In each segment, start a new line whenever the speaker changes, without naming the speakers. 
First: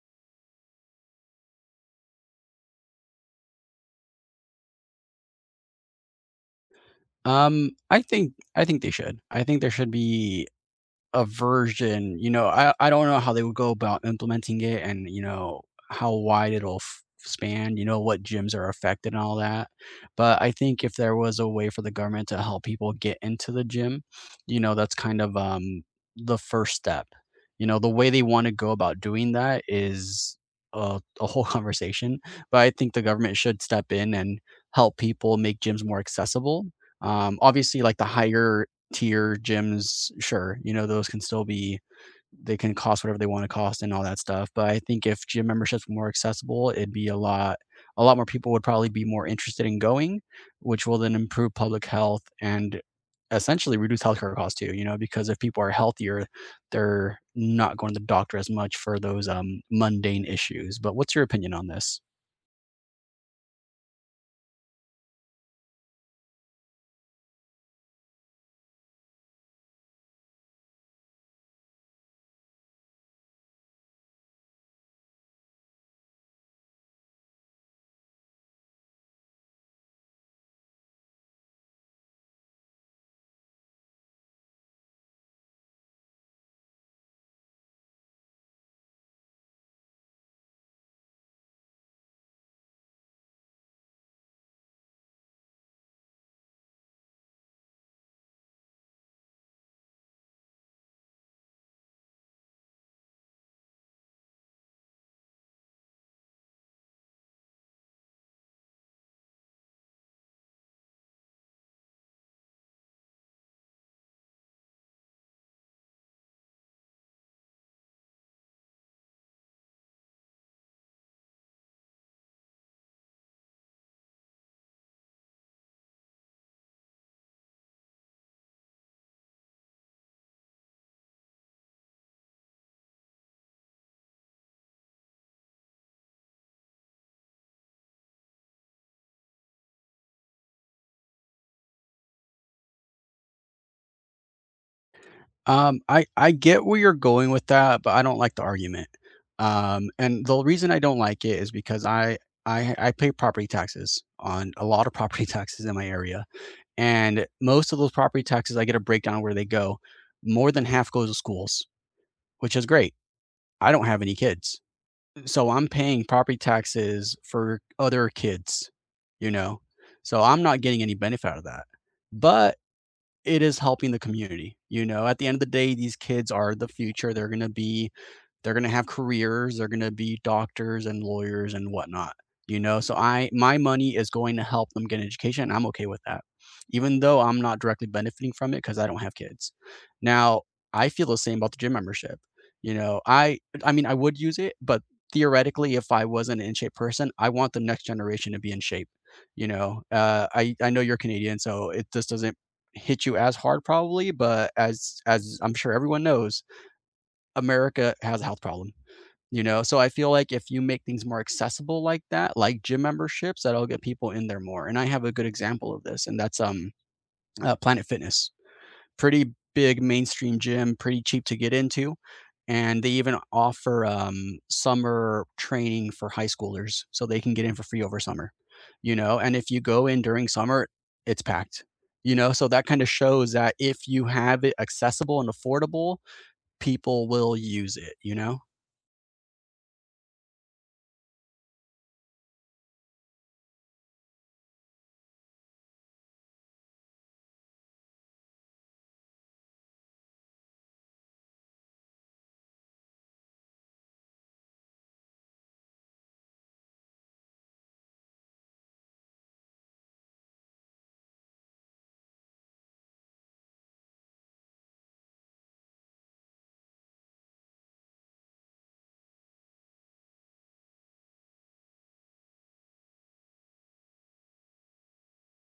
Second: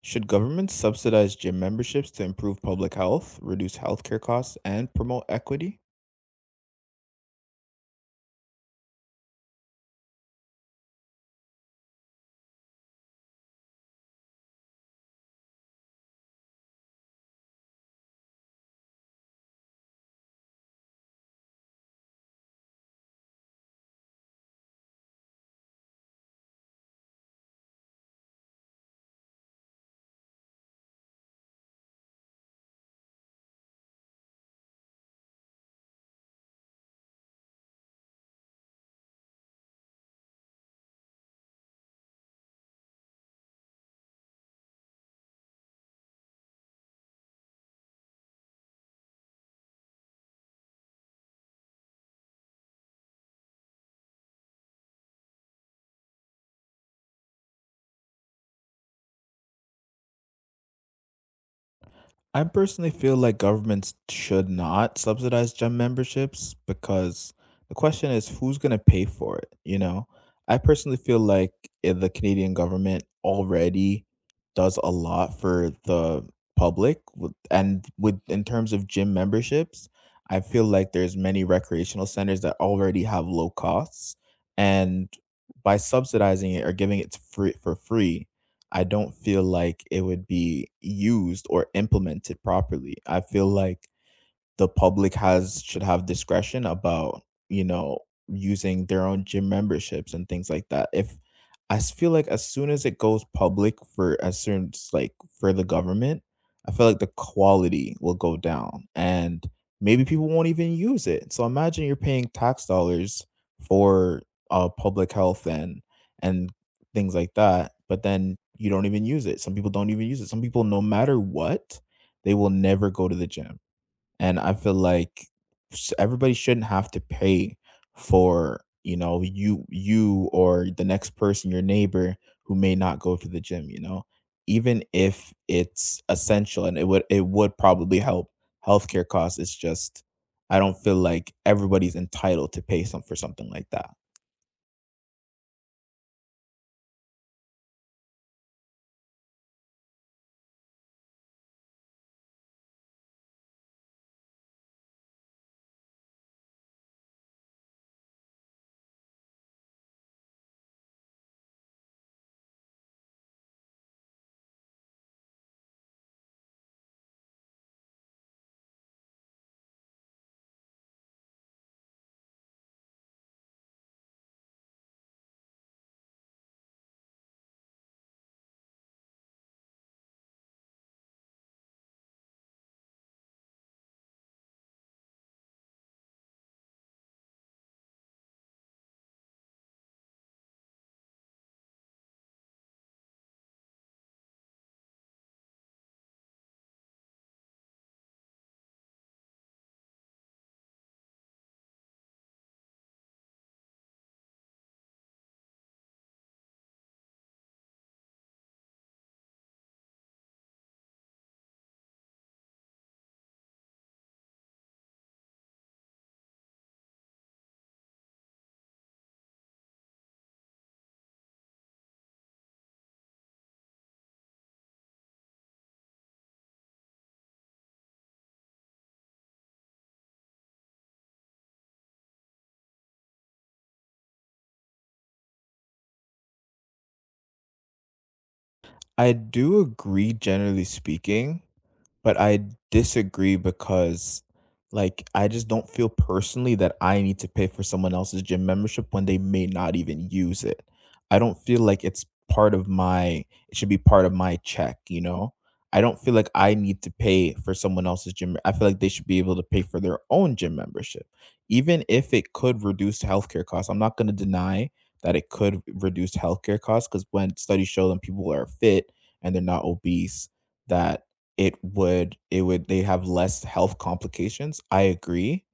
Should governments subsidize gym memberships to improve public health, reduce healthcare costs, and promote equity?
I think they should. I think there should be a version, you know, I don't know how they would go about implementing it and, you know, how wide it'll f span, you know, what gyms are affected and all that, but I think if there was a way for the government to help people get into the gym, you know, that's kind of, the first step. You know, the way they wanna go about doing that is a whole conversation, but I think the government should step in and help people make gyms more accessible. Obviously, like, the higher tier gyms, sure, you know, those can still be they can cost whatever they want to cost and all that stuff. But I think if gym memberships were more accessible, it'd be a lot more people would probably be more interested in going, which will then improve public health and essentially reduce healthcare costs too, you know, because if people are healthier, they're not going to the doctor as much for those mundane issues. But what's your opinion on this?
I personally feel like governments should not subsidize gym memberships because the question is who's going to pay for it, you know? I personally feel like the Canadian government already does a lot for the public with- and with in terms of gym memberships. I feel like there's many recreational centers that already have low costs, and by subsidizing it or giving free free. For free, I don't feel like it would be used or implemented properly. I feel like the public has should have discretion about, you know, using their own gym memberships and things like that. If I s- feel like as soon as it goes public for as soon as for the government, I feel like the quality will go down and maybe people won't even use it. So imagine you're paying tax dollars for public health and and things like that, but then you don't even use it. Some people don't even use it. Some people, no matter what, they will never go to the gym, and I feel like everybody shouldn't have to pay for, you know, you or the next person, your neighbor, who may not go to the gym. You know, even if it's essential and it would probably help healthcare costs. It's just I don't feel like everybody's entitled to pay some for something like that.
I get where you're going with that, but I don't like the argument. And the reason I don't like it is because I pay property taxes on a lot of property taxes in my area, and most of those property taxes, I get a breakdown of where they go. More than half goes to schools, which is great. I don't have any kids, so I'm paying property taxes for other kids, you know? So I'm not getting any benefit out of that. But it is helping the community. You know, at the end of the day, these kids are the future. They're gonna be they're gonna have careers, they're gonna be doctors and lawyers and whatnot. You know, so I my money is going to help them get an education. And I'm okay with that. Even though I'm not directly benefiting from it because I don't have kids. Now, I feel the same about the gym membership. You know, I mean I would use it, but theoretically, if I wasn't an in shape person, I want the next generation to be in shape. You know, I know you're Canadian, so it just doesn't hit you as hard probably, but as I'm sure everyone knows, America has a health problem, you know? So I feel like if you make things more accessible like that, like gym memberships, that'll get people in there more. And I have a good example of this, and that's Planet Fitness, pretty big mainstream gym, pretty cheap to get into, and they even offer summer training for high schoolers, so they can get in for free over summer, you know? And if you go in during summer, it's packed, you know? So that kind of shows that if you have it accessible and affordable, people will use it, you know?
I do agree, generally speaking, but I disagree because, like, I just don't feel personally that I need to pay for someone else's gym membership when they may not even use it. I don't feel like it's part of my, it should be part of my check, you know? I don't feel like I need to pay for someone else's gym. I feel like they should be able to pay for their own gym membership, even if it could reduce healthcare costs. I'm not going to deny that it could reduce healthcare costs because when studies show them people who are fit, and they're not obese, that it would they have less health complications. I agree.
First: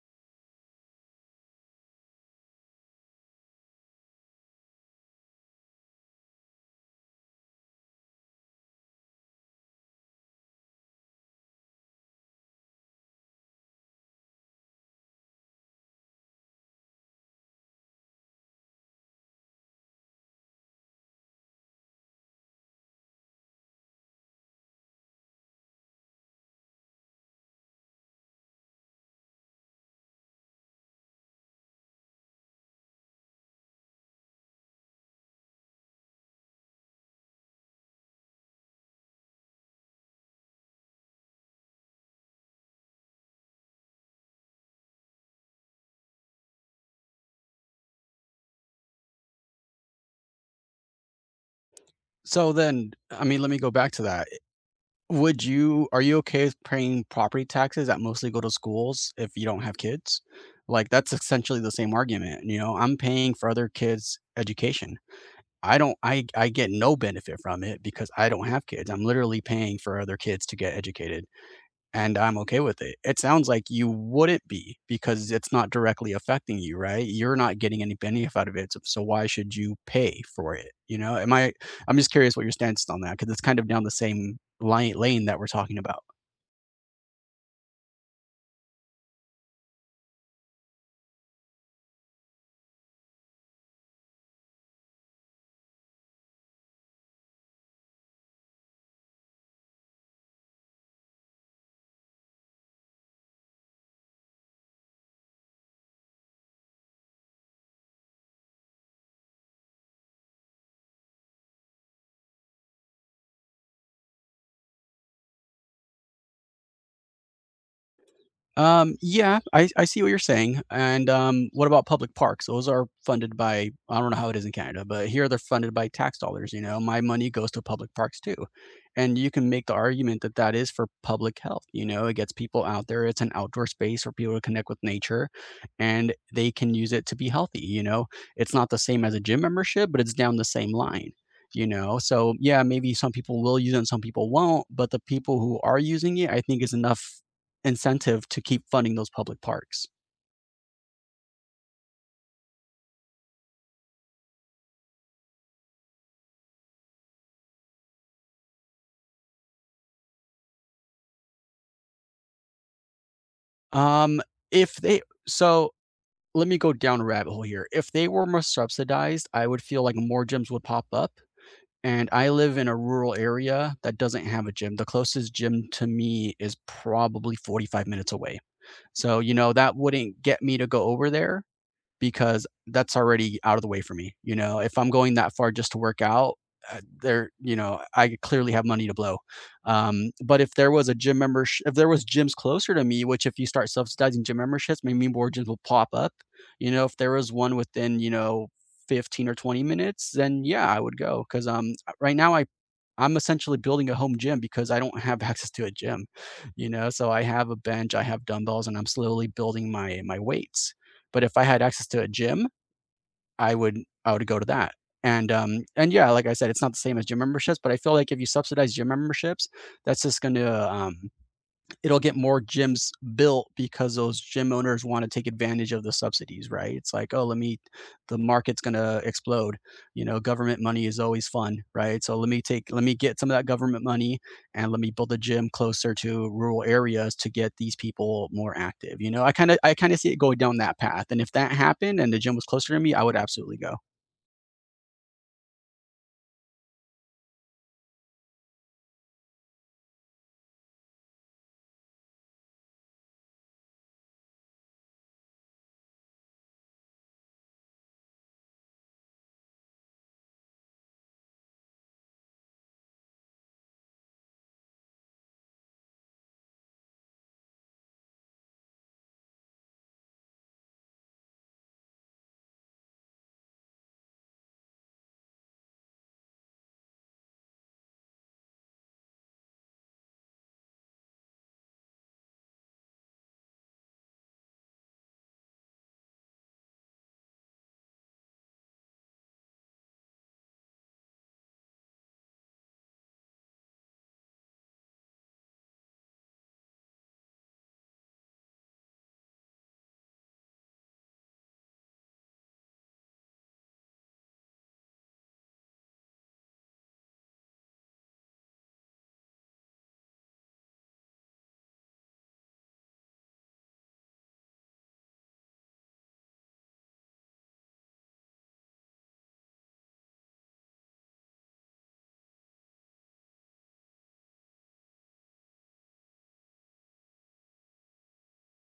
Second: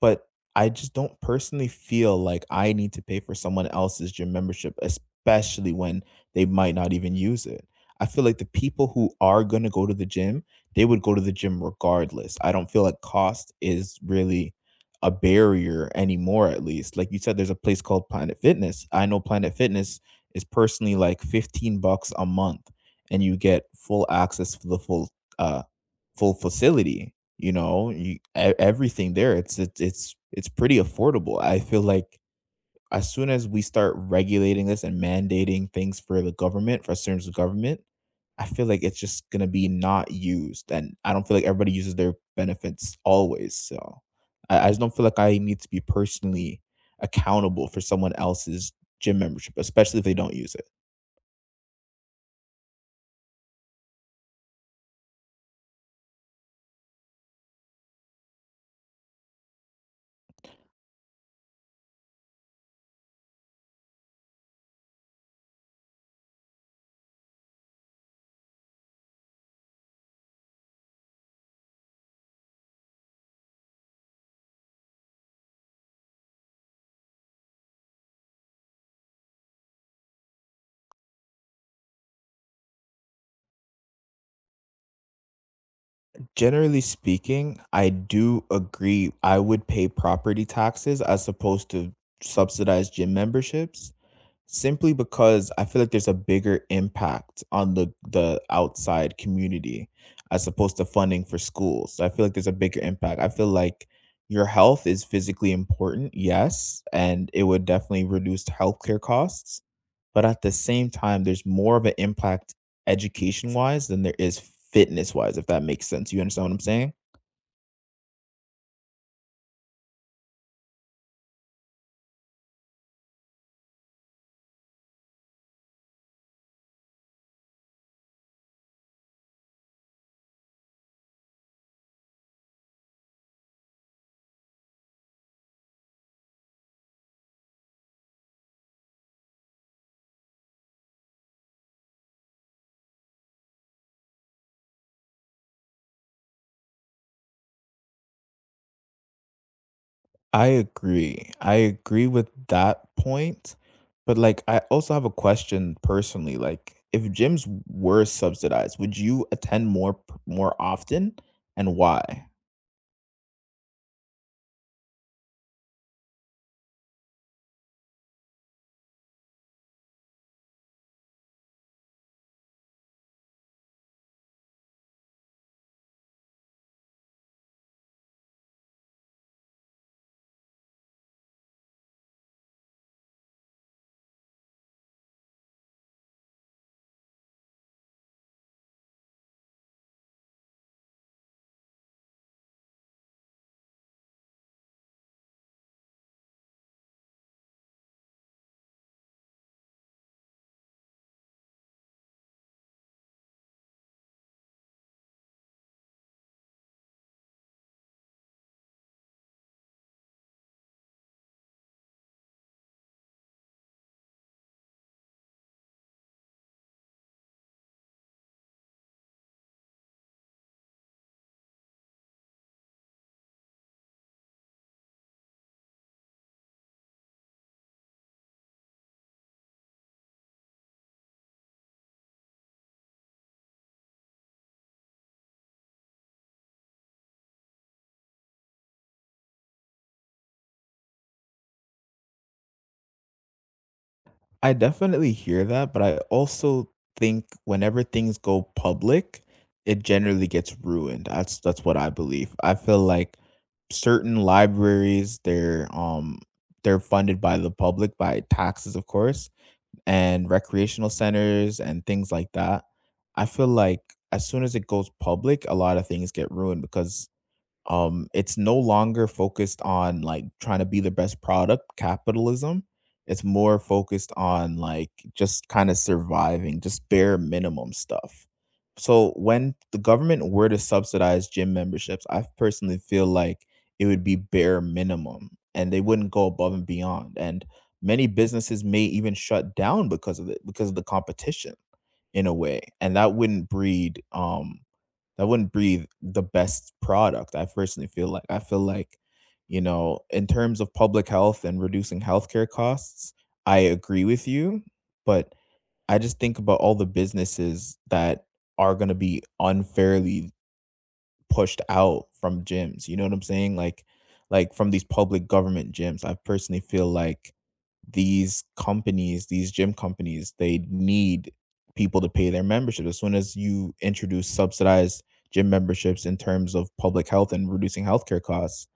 But I just don't personally feel like I need to pay for someone else's gym membership, especially when they might not even use it. I feel like the people who are going to go to the gym, they would go to the gym regardless. I don't feel like cost is really a barrier anymore, at least. Like you said, there's a place called Planet Fitness. I know Planet Fitness is personally like $15 a month, and you get full access for the uh, full facility. You know, everything there, it's pretty affordable. I feel like as soon as we start regulating this and mandating things for the government, for terms of government, I feel like it's just gonna be not used, and I don't feel like everybody uses their benefits always. So I just don't feel like I need to be personally accountable for someone else's gym membership, especially if they don't use it.
So then, I mean, let me go back to that. Would you are you okay with paying property taxes that mostly go to schools if you don't have kids? Like, that's essentially the same argument, you know, I'm paying for other kids' education. I don't I get no benefit from it because I don't have kids. I'm literally paying for other kids to get educated and I'm okay with it. It sounds like you wouldn't be because it's not directly affecting you, right? You're not getting any benefit out of it, so so why should you pay for it? You know, am I? I'm just curious what your stance is on that because it's kind of down the same line, lane that we're talking about.
Generally speaking, I do agree. I would pay property taxes as opposed to subsidized gym memberships. Simply because I feel like there's a bigger impact on the outside community as opposed to funding for schools. So I feel like there's a bigger impact. I feel like your health is physically important, yes, and it would definitely reduce healthcare costs. But at the same time, there's more of an impact education wise than there is fitness wise, if that makes sense. You understand what I'm saying?
Yeah, I see what you're saying. And what about public parks? Those are funded by, I don't know how it is in Canada, but here they're funded by tax dollars. You know, my money goes to public parks too. And you can make the argument that that is for public health. You know, it gets people out there. It's an outdoor space for people to connect with nature and they can use it to be healthy. You know, it's not the same as a gym membership, but it's down the same line. You know, so yeah, maybe some people will use it and some people won't, but the people who are using it, I think, is enough incentive to keep funding those public parks.
I agree. I agree with that point. But like I also have a question personally. Like if gyms were subsidized, would you attend more often, and why?
Um, if they so let me go down a rabbit hole here. If they were more subsidized, I would feel like more gyms would pop up. And I live in a rural area that doesn't have a gym. The closest gym to me is probably 45 minutes away. So, you know, that wouldn't get me to go over there, because that's already out of the way for me. You know, if I'm going that far just to work out, there, you know, I clearly have money to blow. But if there was a gym membership, if there was gyms closer to me, which if you start subsidizing gym memberships, maybe more gyms will pop up. You know, if there was one within, you know, 15 or 20 minutes, then yeah, I would go. Cause right now I, I'm essentially building a home gym because I don't have access to a gym, you know. So I have a bench, I have dumbbells, and I'm slowly building my weights. But if I had access to a gym, I would I would go to that. And yeah, like I said, it's not the same as gym memberships, but I feel like if you subsidize gym memberships, that's just going to it'll get more gyms built because those gym owners want to take advantage of the subsidies, right? It's like, oh, let me, the market's going to explode. You know, government money is always fun, right? So let me take, let me get some of that government money and let me build a gym closer to rural areas to get these people more active. You know, I kind of see it going down that path. And if that happened and the gym was closer to me, I would absolutely go.
I definitely hear that, but I also think whenever things go public, it generally gets ruined. That's what I believe. I feel like certain libraries, they're funded by the public by taxes, of course, and recreational centers and things like that. I feel like as soon as it goes public, a lot of things get ruined because it's no longer focused on like trying to be the best product, capitalism. It's more focused on like just kind of surviving, just bare minimum stuff. So when the government were to subsidize gym memberships, I personally feel like it would be bare minimum, and they wouldn't go above and beyond, and many businesses may even shut down because of it, because of the competition in a way, and that wouldn't breed, that wouldn't breathe the best product. I personally feel like I feel like, you know, in terms of public health and reducing healthcare costs, I agree with you, but I just think about all the businesses that are going to be unfairly pushed out from gyms, you know what I'm saying? Like from these public government gyms. I personally feel like these companies, these gym companies, they need people to pay their membership. As soon as you introduce subsidized gym memberships in terms of public health and reducing healthcare costs,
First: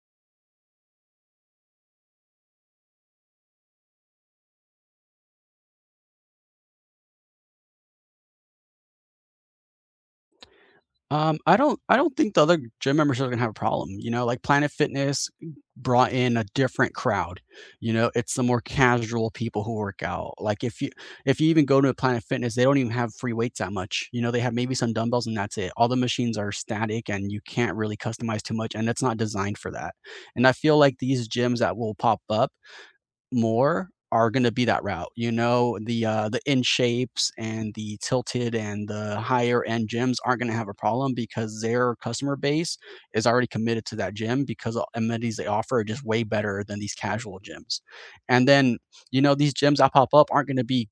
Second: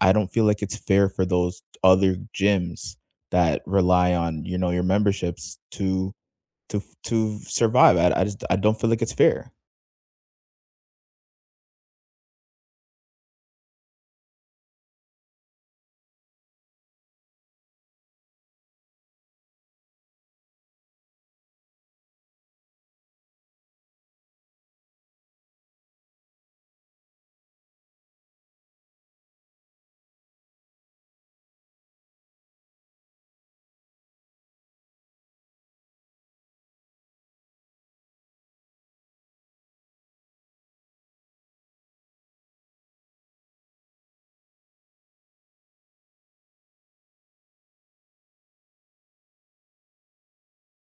I don't feel like it's fair for those other gyms that rely on, you know, your memberships to to survive. I just I don't feel like it's fair.
I don't think the other gym members are gonna have a problem, you know, like, Planet Fitness brought in a different crowd, you know, it's the more casual people who work out, like, if you even go to Planet Fitness, they don't even have free weights that much, you know, they have maybe some dumbbells and that's it, all the machines are static and you can't really customize too much, and it's not designed for that, and I feel like these gyms that will pop up, more are gonna be that route. You know, the in shapes and the tilted and the higher end gyms aren't gonna have a problem because their customer base is already committed to that gym because the amenities they offer are just way better than these casual gyms. And then, you know, these gyms that pop up aren't gonna be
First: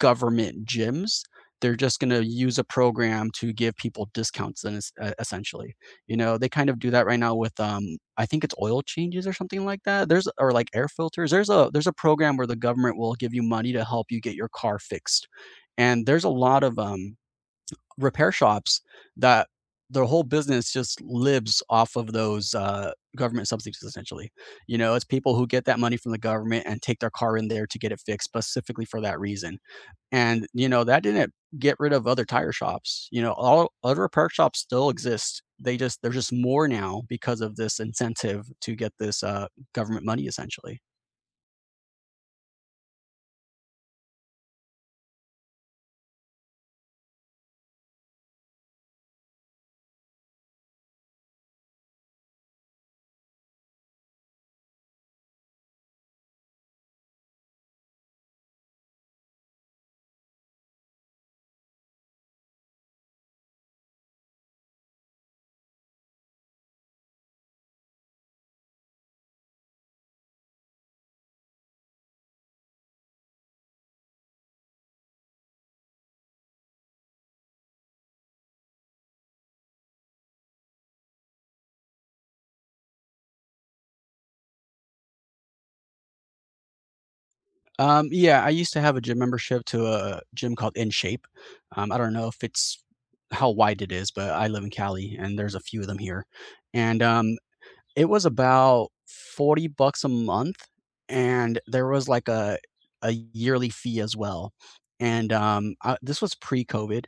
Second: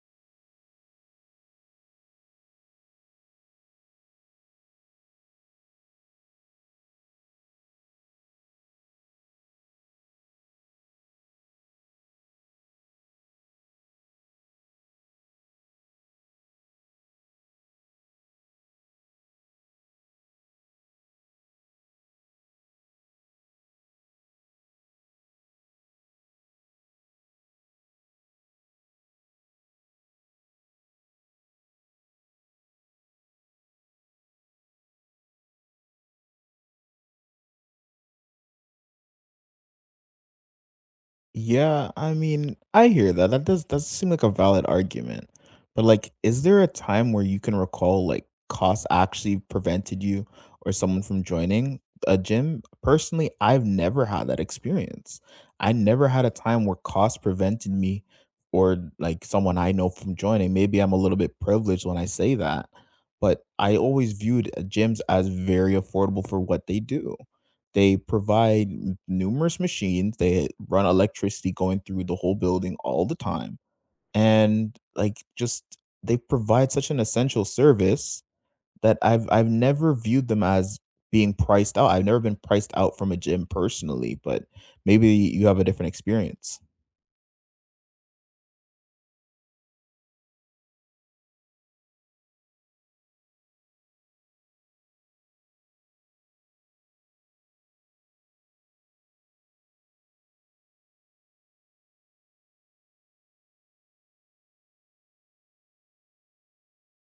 government gyms. They're just gonna use a program to give people discounts then essentially. You know, they kind of do that right now with I think it's oil changes or something like that. There's or like air filters. There's a program where the government will give you money to help you get your car fixed. And there's a lot of repair shops that their whole business just lives off of those government subsidies essentially. You know, it's people who get that money from the government and take their car in there to get it fixed specifically for that reason, and, you know, that didn't get rid of other tire shops. You know, all other repair shops still exist. They just there's just more now because of this incentive to get this, government money essentially.
Yeah, I mean, I hear that. That does seem like a valid argument. But like, is there a time where you can recall like costs actually prevented you or someone from joining a gym? Personally, I've never had that experience. I never had a time where cost prevented me or like someone I know from joining. Maybe I'm a little bit privileged when I say that, but I always viewed gyms as very affordable for what they do. They provide n numerous machines, they run electricity going through the whole building all the time, and, like, just they provide such an essential service that I've never viewed them as being priced out. I've never been priced out from a gym personally, but maybe you have a different experience.
Yeah, I used to have a gym membership to a gym called InShape. I don't know if it's how wide it is, but I live in Cali and there's a few of them here. And, it was about 40 bucks a month, and there was like a yearly fee as well, and, this was pre-COVID,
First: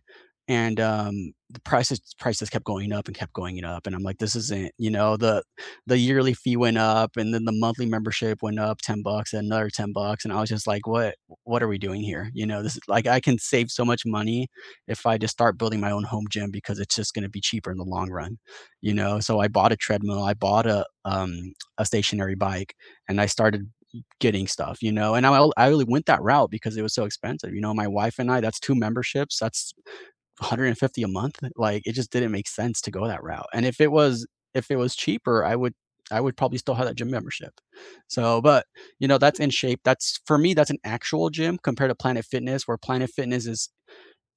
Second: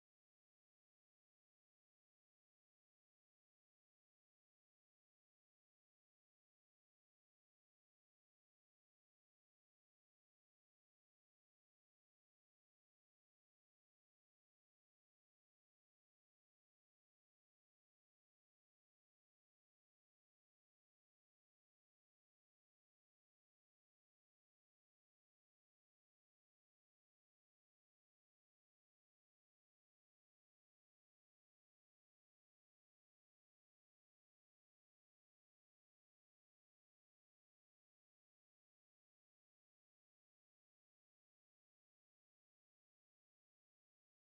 and, the prices kept going up and kept going up, and I'm like, "This isn't," you know, the yearly fee went up, and then the monthly membership went up 10 bucks, and another 10 bucks, and I was just like, what are we doing here?" You know, this is like, I can save so much money if I just start building my own home gym because it's just gonna be cheaper in the long run. You know, so I bought a treadmill, I bought a stationary bike, and I started getting stuff, you know, and I really went that route because it was so expensive. You know, my wife and I, that's two memberships, that's 150 a month, like it just didn't make sense to go that route. And if it was cheaper, I would probably still have that gym membership. So, but you know, that's in shape, that's for me, that's an actual gym compared to Planet Fitness, where Planet Fitness is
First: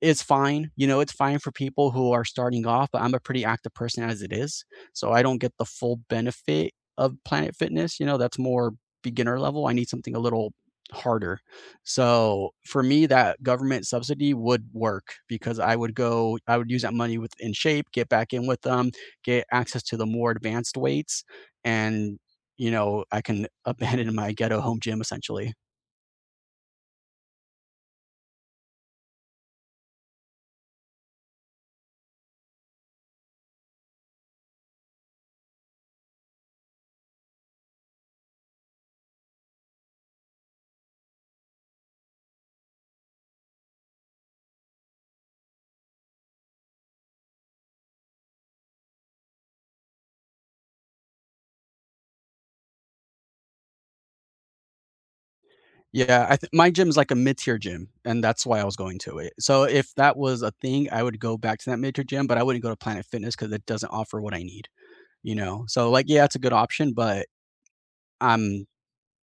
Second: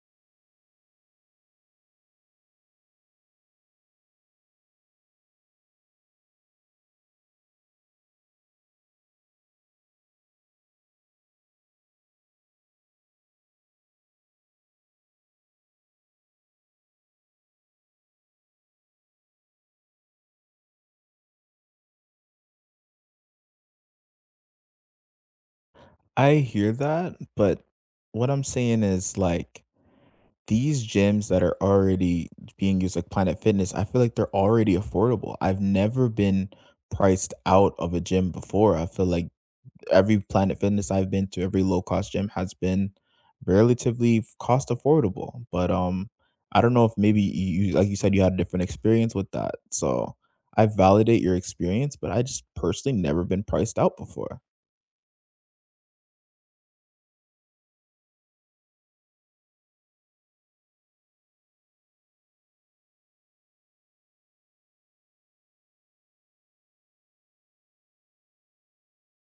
it's fine. You know, it's fine for people who are starting off, but I'm a pretty active person as it is. So I don't get the full benefit of Planet Fitness. You know, that's more beginner level. I need something a little harder. So for me, that government subsidy would work because I would go, I would use that money with in shape, get back in with them, get access to the more advanced weights, and you know, I can abandon my ghetto home gym essentially.
I hear that, but what I'm saying is, like, these gyms that are already being used, like Planet Fitness, I feel like they're already affordable. I've never been priced out of a gym before. I feel like every Planet Fitness I've been to, every low cost gym has been relatively cost affordable. But I don't know if maybe like you said, you had a different experience with that. So I validate your experience, but I just personally never been priced out before.
Yeah, I th my gym's like a mid-tier gym, and that's why I was going to it. So if that was a thing, I would go back to that mid-tier gym, but I wouldn't go to Planet Fitness because it doesn't offer what I need, you know? So, like, yeah, it's a good option, but I'm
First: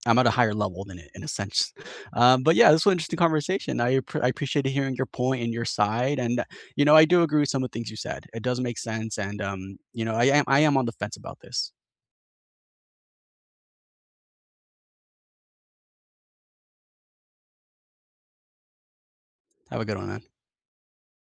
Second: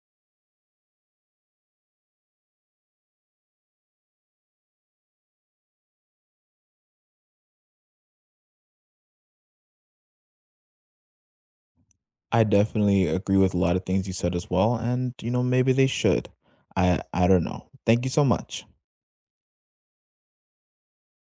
I'm at a higher level than it in a sense. But yeah, this was an interesting conversation. I appreciated hearing your point and your side, and, you know, I do agree with some of the things you said. It does make sense, and, you know, I am on the fence about this.
I definitely agree with a lot of things you said as well, and you know, maybe they should. I don't know. Thank you so much.
Have a good one, man.